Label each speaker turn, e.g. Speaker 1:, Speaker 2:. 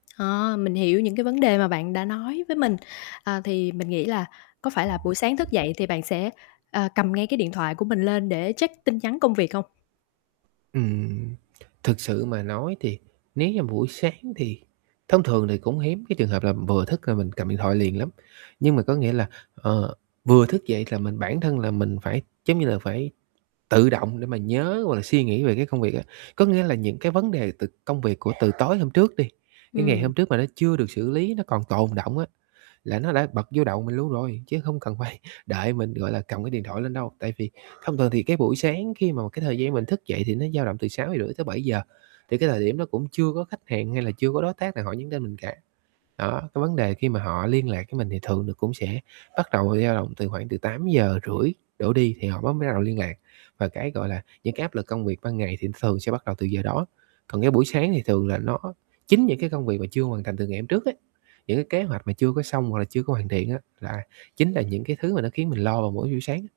Speaker 1: Ờ, mình hiểu những cái vấn đề mà bạn đã nói với mình. À, thì mình nghĩ là có phải là buổi sáng thức dậy thì bạn sẽ, ờ, cầm ngay cái điện thoại của mình lên để check tin nhắn công việc hông?
Speaker 2: Ừm. Thực sự mà nói thì nếu như buổi sáng thì thông thường thì cũng hiếm cái trường hợp là vừa thức gà mình cầm điện thoại liền lắm, nhưng mà có nghĩa là, ờ, vừa thức dậy là mình bản thân là mình phải, giống như là, phải tự động để mà nhớ, hoặc là suy nghĩ về cái công việc á. Có nghĩa là những cái vấn đề từ công việc của từ tối hôm trước đi, cái ngày
Speaker 1: Ừm.
Speaker 2: hôm trước mà nó chưa được xử lý, nó còn tồn đọng á, là nó đã bật vô đầu mình luôn rồi, chứ không cần phải đợi mình, gọi là, cầm cái điện thoại lên đâu. Tại vì thông thường thì cái buổi sáng khi mà một cái thời gian mình thức dậy thì nó dao động từ 6:30-7:00, thì cái thời điểm đó cũng chưa có khách hàng, hay là chưa có đối tác nào họ nhắn tin mình cả, đó. Cái vấn đề khi mà họ liên lạc với mình thì thường là cũng sẽ bắt đầu dao động từ khoảng từ 8:30 đổ đi thì họ bắt mới bắt đầu liên lạc, và cái, gọi là, những cái áp lực công việc ban ngày thì nó thường sẽ bắt đầu từ giờ đó. Còn cái buổi sáng thì thường là nó chính những cái công việc mà chưa hoàn thành từ ngày hôm trước á, những cái kế hoạch mà chưa có xong, hoặc là chưa có hoàn thiện á, là chính là những cái thứ mà nó khiến mình lo vào mỗi buổi sáng á.